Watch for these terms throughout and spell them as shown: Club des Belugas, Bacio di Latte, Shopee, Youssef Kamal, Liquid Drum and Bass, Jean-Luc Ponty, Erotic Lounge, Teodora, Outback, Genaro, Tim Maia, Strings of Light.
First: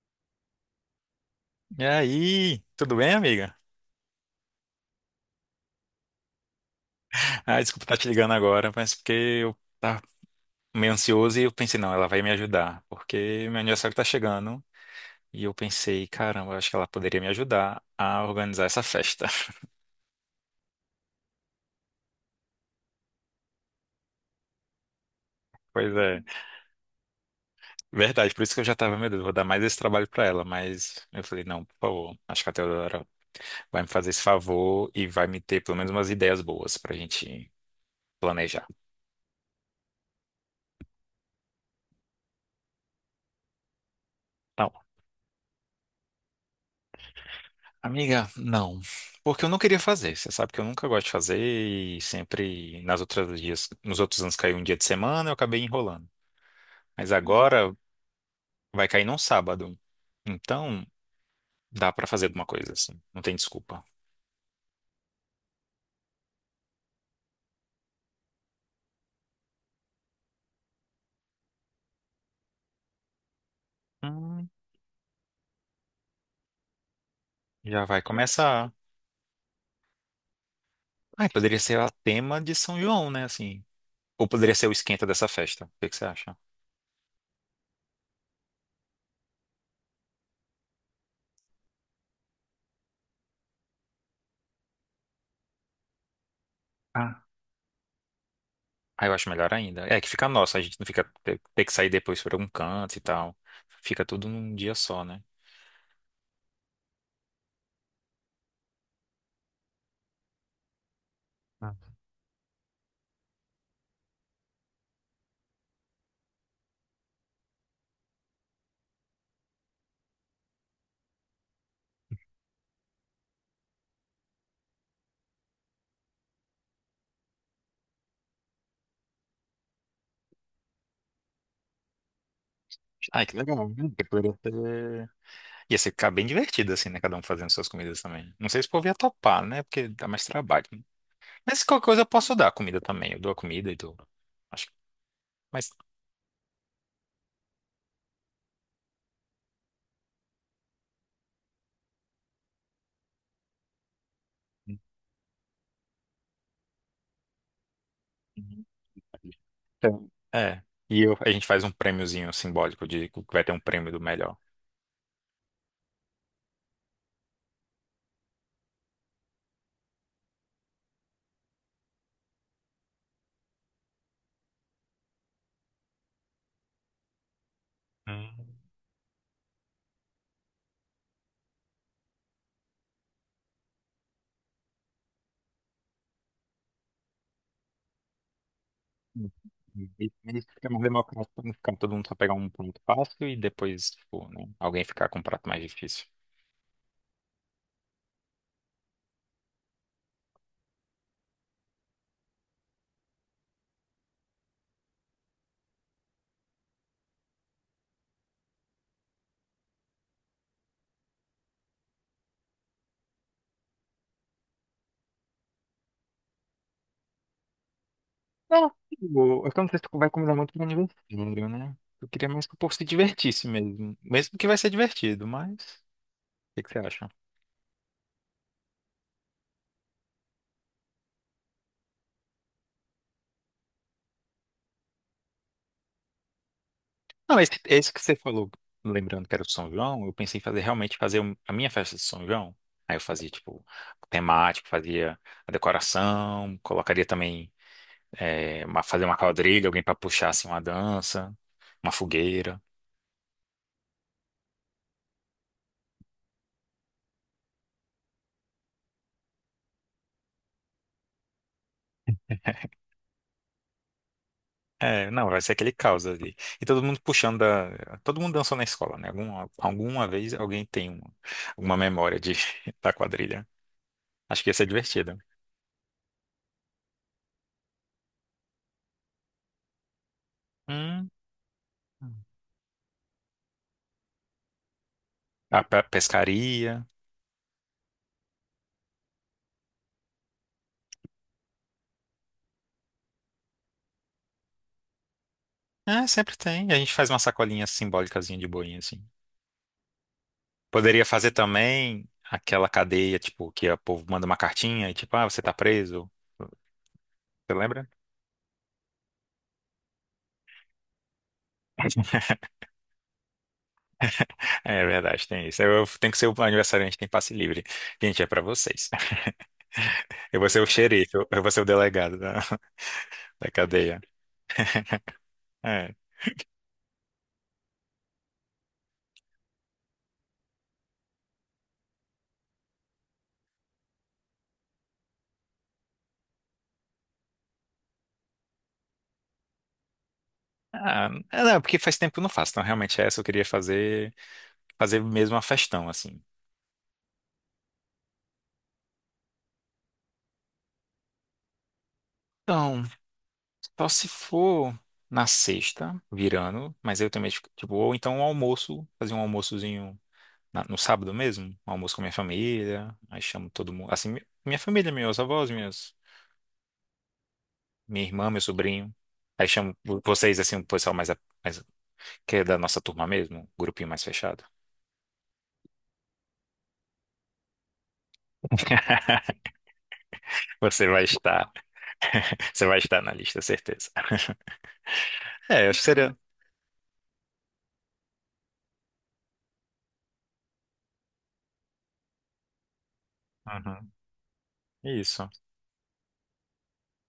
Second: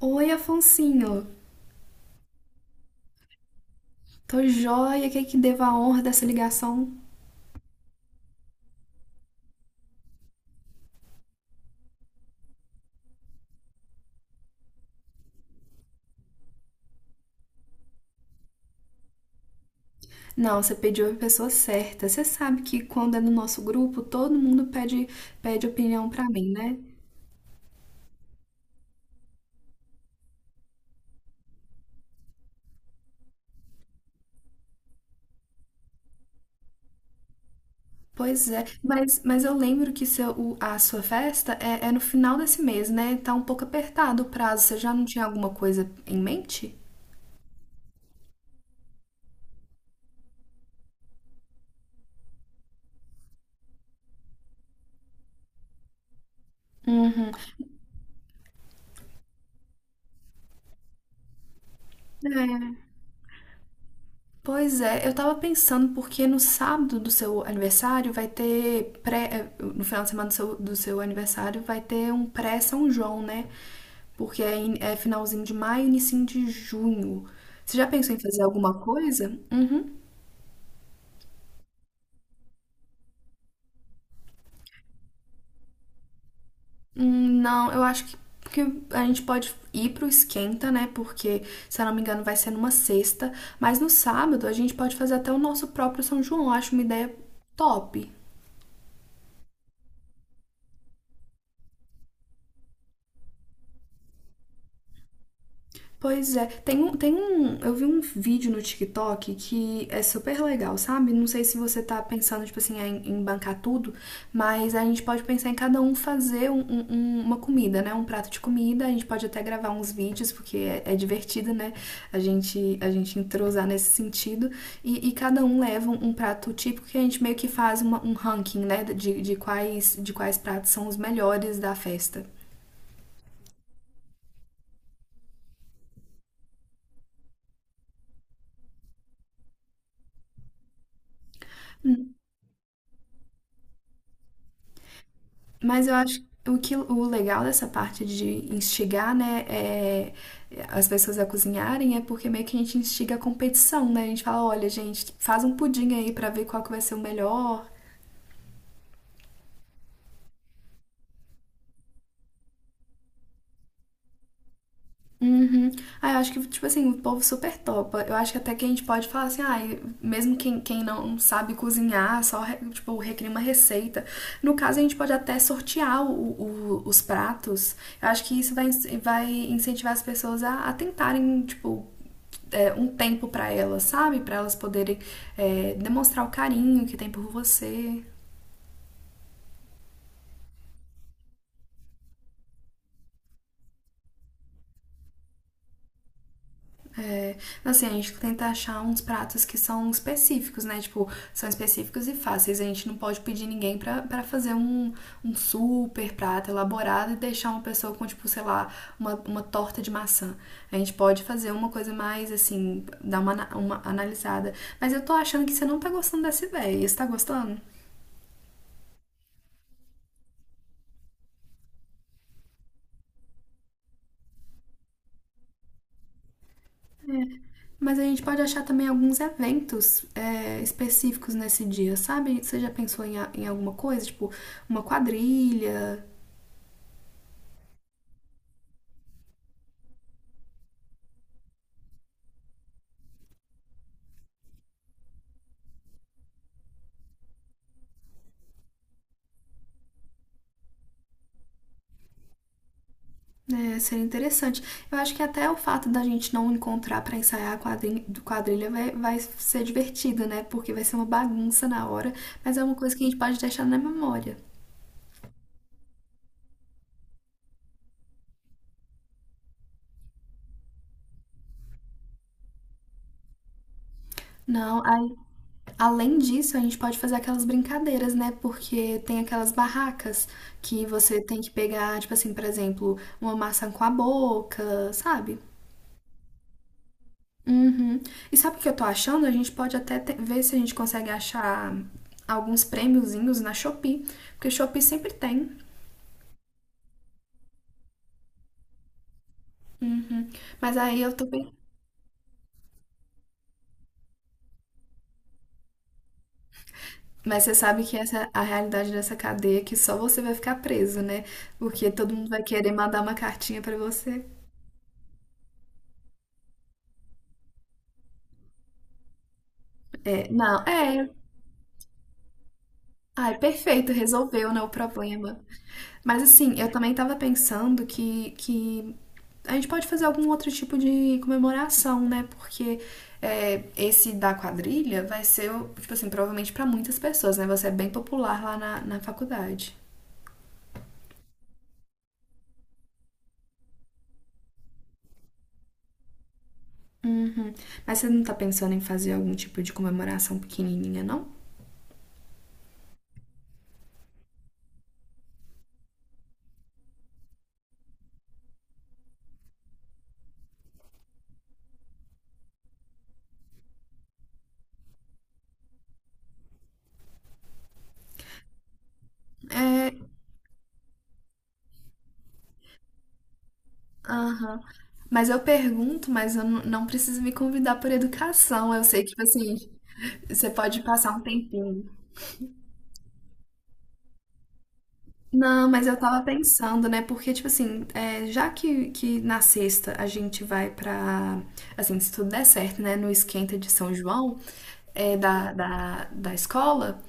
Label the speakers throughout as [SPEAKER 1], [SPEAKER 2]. [SPEAKER 1] Oi, Afonsinho.
[SPEAKER 2] E aí, tudo bem, amiga?
[SPEAKER 1] Tô joia, que devo a honra dessa ligação?
[SPEAKER 2] Ah, desculpa estar te ligando agora, mas porque eu tava meio ansioso e eu pensei, não, ela vai me ajudar, porque meu aniversário tá chegando e eu pensei, caramba, acho que ela poderia me ajudar a organizar essa festa.
[SPEAKER 1] Não, você pediu a pessoa certa. Você sabe que quando é no nosso grupo, todo mundo pede
[SPEAKER 2] Pois
[SPEAKER 1] opinião
[SPEAKER 2] é,
[SPEAKER 1] pra mim, né?
[SPEAKER 2] verdade, por isso que eu já tava, meu Deus, vou dar mais esse trabalho pra ela, mas eu falei, não, por favor, acho que a Teodora vai me fazer esse favor e vai me ter pelo menos umas ideias boas pra gente
[SPEAKER 1] Pois é,
[SPEAKER 2] planejar.
[SPEAKER 1] mas eu lembro que a sua festa é no final desse mês, né? Tá um pouco apertado o prazo. Você já não tinha alguma coisa em mente?
[SPEAKER 2] Amiga, não. Porque eu não queria fazer. Você sabe que eu nunca gosto de fazer e sempre nas outras dias, nos outros anos caiu um dia de semana, eu acabei enrolando. Mas
[SPEAKER 1] Uhum.
[SPEAKER 2] agora vai cair num sábado. Então, dá pra fazer alguma coisa assim. Não tem desculpa.
[SPEAKER 1] Pois é, eu tava pensando porque no sábado do seu aniversário vai ter no final de semana do seu aniversário vai ter um pré São João, né? Porque
[SPEAKER 2] Hum,
[SPEAKER 1] é finalzinho de maio, inicinho de junho. Você
[SPEAKER 2] já
[SPEAKER 1] já
[SPEAKER 2] vai
[SPEAKER 1] pensou em fazer
[SPEAKER 2] começar.
[SPEAKER 1] alguma coisa? Uhum.
[SPEAKER 2] Ai, poderia ser o tema de São João, né, assim. Ou poderia ser o esquenta dessa festa. O que que você acha?
[SPEAKER 1] Hum. Não, eu acho que a gente pode ir pro esquenta, né? Porque, se eu não me engano, vai ser numa sexta. Mas no sábado a gente pode fazer até o nosso próprio São João. Eu acho uma ideia
[SPEAKER 2] Ah,
[SPEAKER 1] top.
[SPEAKER 2] ah, eu acho melhor ainda. É que fica nosso, a gente não fica ter que sair depois pra algum canto e tal. Fica tudo num dia só, né?
[SPEAKER 1] Pois é, eu vi um vídeo no TikTok que é super legal, sabe? Não sei se você tá pensando, tipo assim, em bancar tudo, mas a gente pode pensar em cada um fazer uma comida, né? Um prato de comida, a gente pode até gravar uns vídeos, porque é divertido, né? A gente entrosar nesse sentido, e cada um leva um prato típico que a gente meio que faz um ranking, né? De quais pratos são os melhores da festa.
[SPEAKER 2] Ai, que legal. Que ia ser ficar bem divertido, assim, né? Cada um fazendo suas comidas também. Não sei se o povo ia topar, né? Porque dá mais trabalho, né? Mas qualquer coisa eu posso dar comida também. Eu dou a comida e dou. Acho que. Mas.
[SPEAKER 1] Mas eu acho que o legal dessa parte de instigar, né, as pessoas a cozinharem é porque meio que a gente instiga a competição, né? A gente fala, olha, gente, faz um pudim aí pra ver qual que vai ser o melhor.
[SPEAKER 2] Então, é. A gente faz um prêmiozinho simbólico de que vai ter um prêmio do melhor.
[SPEAKER 1] Uhum. Ah, eu acho que, tipo assim, o povo super topa. Eu acho que até que a gente pode falar assim, ah, mesmo quem não sabe cozinhar, tipo, recria uma receita. No caso, a gente pode até sortear os pratos. Eu acho que isso
[SPEAKER 2] Hum.
[SPEAKER 1] vai incentivar as pessoas a tentarem, tipo, um tempo para elas, sabe? Para elas poderem demonstrar o carinho que tem por você.
[SPEAKER 2] E e isso fica mais democrático pra não ficar todo mundo só pegar um prato fácil e depois, tipo, né, alguém ficar com um prato mais difícil.
[SPEAKER 1] É, assim, a gente tenta achar uns pratos que são específicos, né? Tipo, são específicos e fáceis. A gente não pode pedir ninguém para fazer um super prato elaborado e deixar uma pessoa com, tipo, sei lá, uma torta de maçã. A gente pode fazer uma coisa mais, assim, dar uma analisada. Mas eu tô achando que você não tá gostando dessa ideia. Você tá gostando?
[SPEAKER 2] Não, tipo, eu não sei se tu vai combinar muito com aniversário, né? Eu queria mais que o povo se divertisse mesmo. Mesmo que vai ser divertido, mas. O que que você acha?
[SPEAKER 1] Mas a gente pode achar também alguns eventos específicos nesse dia, sabe? Você já pensou em alguma coisa, tipo uma quadrilha?
[SPEAKER 2] Não, esse que você falou, lembrando que era o São João, eu pensei em fazer realmente a minha festa de São João. Aí eu fazia, tipo, temático, fazia a decoração, colocaria também. É, fazer uma quadrilha, alguém para puxar assim uma dança, uma fogueira.
[SPEAKER 1] Né? Seria interessante. Eu acho que até o fato da gente não encontrar pra ensaiar a quadrilha vai ser divertido, né? Porque vai ser uma bagunça na hora, mas é uma coisa que a gente pode deixar na memória.
[SPEAKER 2] É, não, vai ser aquele caos ali. E todo mundo puxando da... Todo mundo dançou na escola, né? Alguma vez alguém tem alguma memória de, da quadrilha. Acho que ia ser
[SPEAKER 1] Não, aí
[SPEAKER 2] divertido.
[SPEAKER 1] Além disso, a gente pode fazer aquelas brincadeiras, né? Porque tem aquelas barracas que
[SPEAKER 2] Hum,
[SPEAKER 1] você tem que pegar, tipo assim, por exemplo, uma maçã com a boca, sabe?
[SPEAKER 2] a pescaria.
[SPEAKER 1] Uhum. E sabe o que eu tô achando? A gente pode até ver se a gente consegue achar alguns prêmiozinhos na Shopee, porque Shopee sempre tem.
[SPEAKER 2] É, sempre tem. A gente faz uma sacolinha simbólicazinha de boinha, assim.
[SPEAKER 1] Uhum. Mas aí
[SPEAKER 2] Poderia
[SPEAKER 1] eu tô
[SPEAKER 2] fazer
[SPEAKER 1] bem.
[SPEAKER 2] também aquela cadeia, tipo, que o povo manda uma cartinha e tipo, ah, você tá preso.
[SPEAKER 1] Mas
[SPEAKER 2] Você
[SPEAKER 1] você sabe
[SPEAKER 2] lembra?
[SPEAKER 1] que essa é a realidade dessa cadeia, é que só você vai ficar preso, né? Porque todo mundo vai querer mandar uma cartinha pra você.
[SPEAKER 2] É verdade, tem isso. Eu tenho que ser o aniversariante, tem passe livre. Gente, é pra vocês.
[SPEAKER 1] É,
[SPEAKER 2] Eu vou ser
[SPEAKER 1] não,
[SPEAKER 2] o
[SPEAKER 1] é,
[SPEAKER 2] xerife, eu vou ser o delegado da,
[SPEAKER 1] Ai,
[SPEAKER 2] da
[SPEAKER 1] perfeito,
[SPEAKER 2] cadeia.
[SPEAKER 1] resolveu, né, o problema.
[SPEAKER 2] É.
[SPEAKER 1] Mas assim, eu também tava pensando que a gente pode fazer algum outro tipo de comemoração, né? Porque esse da quadrilha vai ser, tipo assim, provavelmente pra muitas pessoas, né? Você é bem popular lá na faculdade.
[SPEAKER 2] Ah, é, não, porque faz tempo que eu não faço. Então, realmente, é essa eu queria fazer, fazer mesmo uma festão, assim.
[SPEAKER 1] Uhum. Mas você não tá pensando em fazer algum tipo de comemoração pequenininha, não?
[SPEAKER 2] Então, só se for na sexta, virando, mas eu também, tipo, ou então um almoço, fazer um almoçozinho no sábado mesmo, um almoço com minha família, aí chamo todo mundo, assim, minha família, meus avós, minha irmã, meu sobrinho. Aí chamo vocês, assim, o pessoal mais, mais- que é da nossa turma mesmo, um grupinho mais fechado.
[SPEAKER 1] Aham. Mas eu pergunto, mas eu não preciso me convidar por educação. Eu sei que, tipo assim, você pode
[SPEAKER 2] Você vai
[SPEAKER 1] passar um
[SPEAKER 2] estar,
[SPEAKER 1] tempinho.
[SPEAKER 2] você vai estar na lista, certeza. É,
[SPEAKER 1] Não,
[SPEAKER 2] acho que
[SPEAKER 1] mas eu
[SPEAKER 2] seria.
[SPEAKER 1] tava pensando, né? Porque, tipo assim, já que na sexta a gente vai pra. Assim, se tudo der certo, né? No esquenta de
[SPEAKER 2] Uhum.
[SPEAKER 1] São João, é,
[SPEAKER 2] Isso.
[SPEAKER 1] da, da, da escola,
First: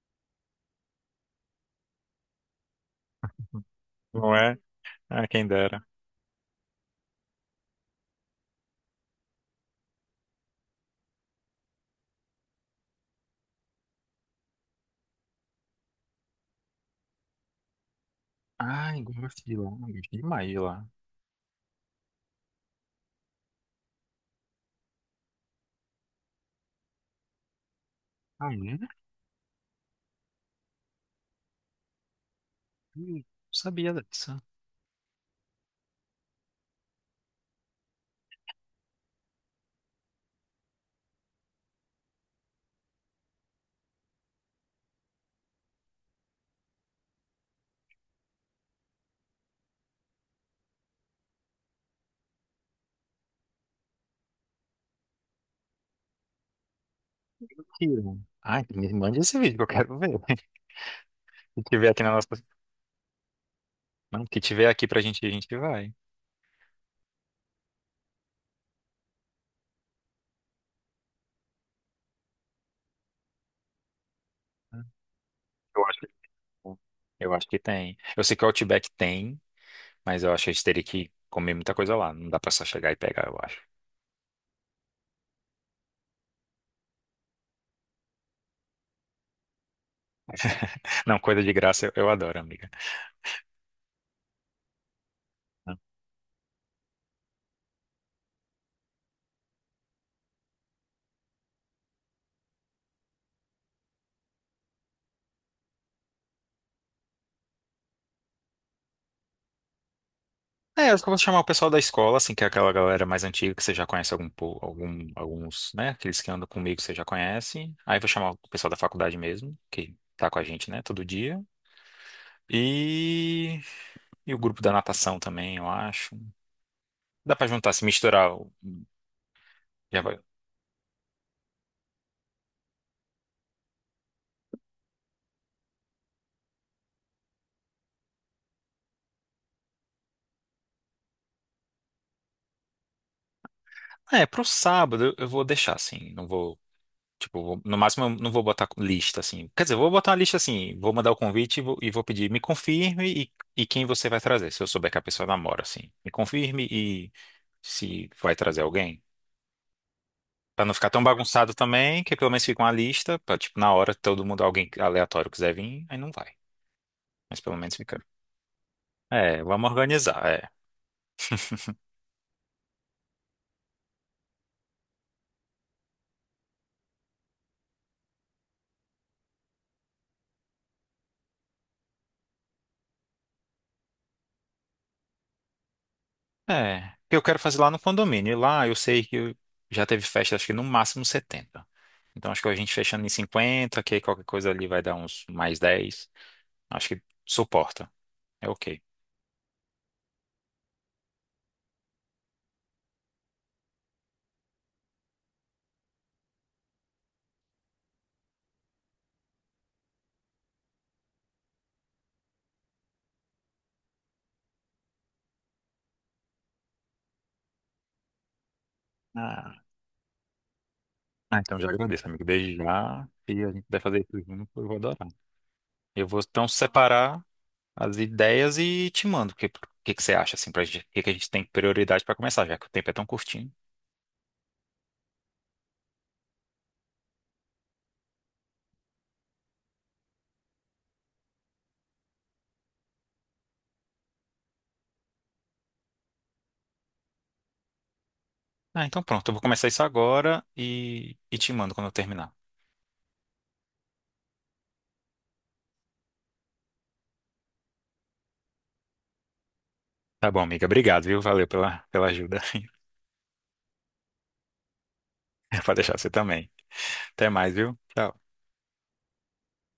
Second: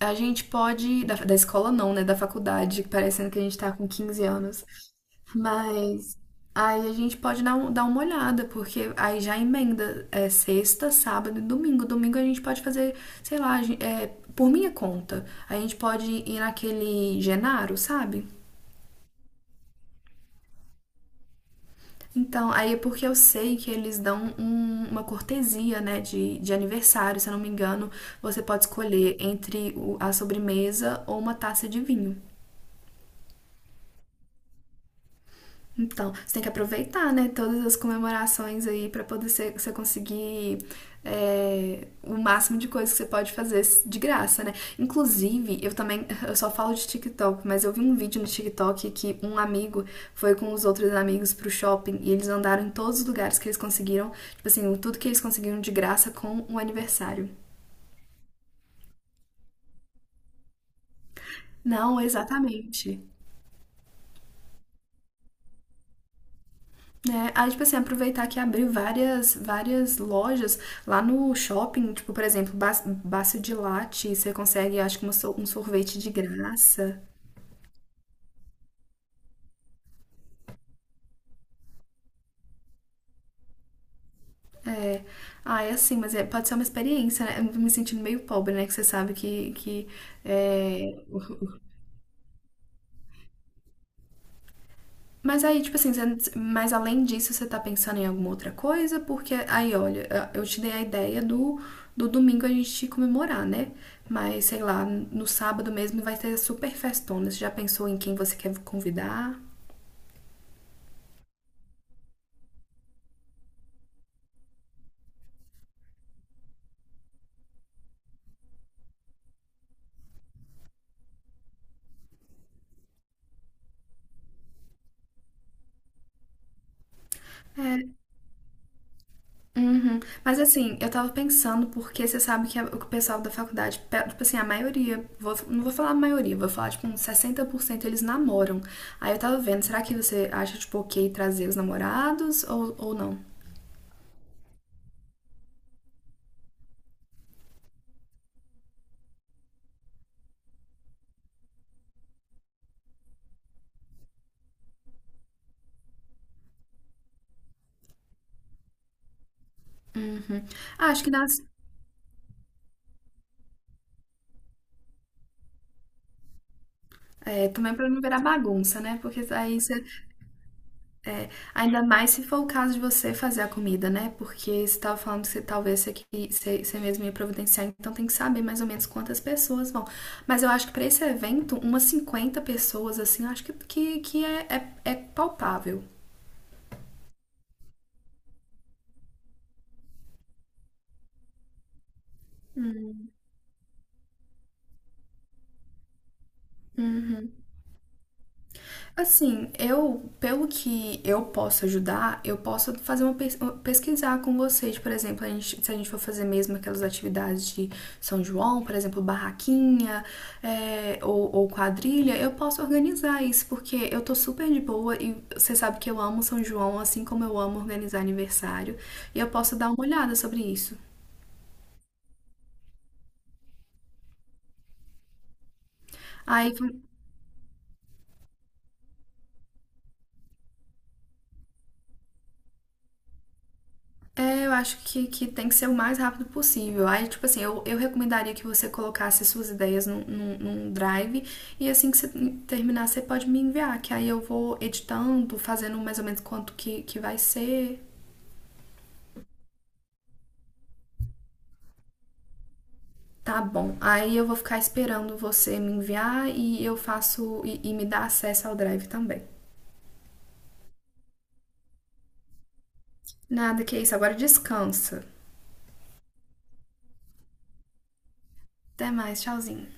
[SPEAKER 1] a gente pode. Da escola não, né? Da faculdade, parecendo que a gente tá com 15
[SPEAKER 2] Não é?
[SPEAKER 1] anos.
[SPEAKER 2] Ah, quem dera.
[SPEAKER 1] Mas aí a gente pode dar, dar uma olhada, porque aí já emenda sexta, sábado e domingo. Domingo a gente pode fazer, sei lá, por minha conta. A gente pode ir naquele Genaro, sabe?
[SPEAKER 2] Ai, gosto de lá, gosto demais de lá.
[SPEAKER 1] Então, aí é porque eu sei que eles dão uma cortesia, né, de aniversário, se eu não me engano, você
[SPEAKER 2] Ah, é?
[SPEAKER 1] pode escolher entre a sobremesa ou uma taça de vinho.
[SPEAKER 2] Não sabia disso.
[SPEAKER 1] Então, você tem que aproveitar, né, todas as comemorações aí para poder ser você conseguir o máximo de coisas que você pode fazer de graça, né? Inclusive, eu também, eu só falo de TikTok, mas eu vi um vídeo no TikTok que um amigo foi com os outros amigos pro shopping e eles andaram em todos os lugares que eles conseguiram, tipo assim, tudo que eles conseguiram de graça com o aniversário.
[SPEAKER 2] Tira. Ai, me mande esse vídeo que eu quero ver. Se tiver
[SPEAKER 1] Não,
[SPEAKER 2] aqui na nossa.
[SPEAKER 1] exatamente.
[SPEAKER 2] Não, que tiver aqui pra gente, ir, a gente vai.
[SPEAKER 1] É, aí, tipo assim, aproveitar que abriu várias lojas lá no shopping, tipo, por exemplo, Bacio de Latte, você consegue, acho que um
[SPEAKER 2] Eu
[SPEAKER 1] sorvete
[SPEAKER 2] acho
[SPEAKER 1] de
[SPEAKER 2] que,
[SPEAKER 1] graça.
[SPEAKER 2] eu acho que tem. Eu sei que o Outback tem. Mas eu acho que a gente teria que comer muita coisa lá. Não dá pra só chegar e pegar, eu acho.
[SPEAKER 1] É. Ah, é assim, mas pode ser uma experiência, né? Eu me sentindo meio pobre, né? Que você sabe que é,
[SPEAKER 2] Não, coisa de graça eu adoro, amiga.
[SPEAKER 1] Mas aí, tipo assim, mas além disso, você tá pensando em alguma outra coisa? Porque aí, olha, eu te dei a ideia do domingo a gente comemorar, né? Mas sei lá, no sábado mesmo vai ter super festona. Você já pensou em quem você quer convidar?
[SPEAKER 2] É, eu acho que eu vou chamar o pessoal da escola, assim, que é aquela galera mais antiga que você já conhece algum, alguns, né? Aqueles que andam comigo que você já conhece. Aí vou chamar o pessoal da faculdade mesmo, que tá com a gente, né, todo dia. E, e o grupo da natação também, eu acho. Dá pra juntar,
[SPEAKER 1] É,
[SPEAKER 2] se misturar. O-
[SPEAKER 1] uhum.
[SPEAKER 2] Já vai.
[SPEAKER 1] Mas assim, eu tava pensando, porque você sabe que o pessoal da faculdade, tipo assim, a maioria, não vou falar a maioria, vou falar tipo uns 60% eles namoram. Aí eu tava vendo, será que você acha, tipo, ok trazer os namorados ou não?
[SPEAKER 2] É, pro sábado eu vou deixar, assim. Não vou. Tipo, no máximo eu não vou botar lista assim. Quer dizer, eu vou botar uma lista assim, vou mandar o convite e vou pedir, me confirme e quem você vai trazer, se eu souber que a pessoa namora, assim. Me confirme e se vai trazer alguém. Pra não
[SPEAKER 1] Ah,
[SPEAKER 2] ficar tão
[SPEAKER 1] acho que nas,
[SPEAKER 2] bagunçado também, que pelo menos fica uma lista, pra, tipo, na hora todo mundo, alguém aleatório quiser vir, aí não vai. Mas
[SPEAKER 1] é,
[SPEAKER 2] pelo
[SPEAKER 1] também
[SPEAKER 2] menos
[SPEAKER 1] para não
[SPEAKER 2] fica.
[SPEAKER 1] virar bagunça, né? Porque
[SPEAKER 2] É,
[SPEAKER 1] aí
[SPEAKER 2] vamos
[SPEAKER 1] você,
[SPEAKER 2] organizar, é.
[SPEAKER 1] ainda mais se for o caso de você fazer a comida, né? Porque você estava falando que você, talvez você, você mesmo ia providenciar, então tem que saber mais ou menos quantas pessoas vão. Mas eu acho que para esse evento, umas 50 pessoas, assim, eu acho que é palpável.
[SPEAKER 2] É, porque eu quero fazer lá no condomínio. E lá eu sei que já teve festa, acho que no máximo 70. Então acho que a gente fechando em 50, que qualquer coisa ali vai dar uns mais 10. Acho que suporta. É ok.
[SPEAKER 1] Assim, eu, pelo que eu posso ajudar, eu posso fazer pesquisar com vocês, por exemplo, se a gente for fazer mesmo aquelas atividades de São João, por exemplo, barraquinha, ou quadrilha, eu posso organizar isso, porque eu tô super de boa e você sabe que eu amo São João, assim como eu amo organizar aniversário, e eu posso
[SPEAKER 2] Ah,
[SPEAKER 1] dar uma olhada sobre isso.
[SPEAKER 2] ah, então já agradeço, amigo. Desde já. E a gente vai fazer isso junto, eu vou adorar. Eu vou então
[SPEAKER 1] Aí.
[SPEAKER 2] separar as ideias e te mando. Que você acha, assim, pra gente, que a gente tem prioridade pra começar, já que o tempo é tão curtinho.
[SPEAKER 1] É, eu acho que tem que ser o mais rápido possível. Aí, tipo assim, eu recomendaria que você colocasse suas ideias num drive e assim que você terminar, você pode me enviar, que aí eu vou editando, fazendo mais ou menos quanto que vai ser.
[SPEAKER 2] Ah, então pronto, eu vou começar isso agora e te mando quando eu terminar.
[SPEAKER 1] Tá bom. Aí eu vou ficar esperando você me enviar e eu faço e me dá acesso ao drive também.
[SPEAKER 2] Tá bom, amiga. Obrigado, viu? Valeu pela ajuda.
[SPEAKER 1] Nada que é isso, agora descansa.
[SPEAKER 2] Pode deixar você também. Até mais, viu? Tchau.
[SPEAKER 1] Até mais, tchauzinho.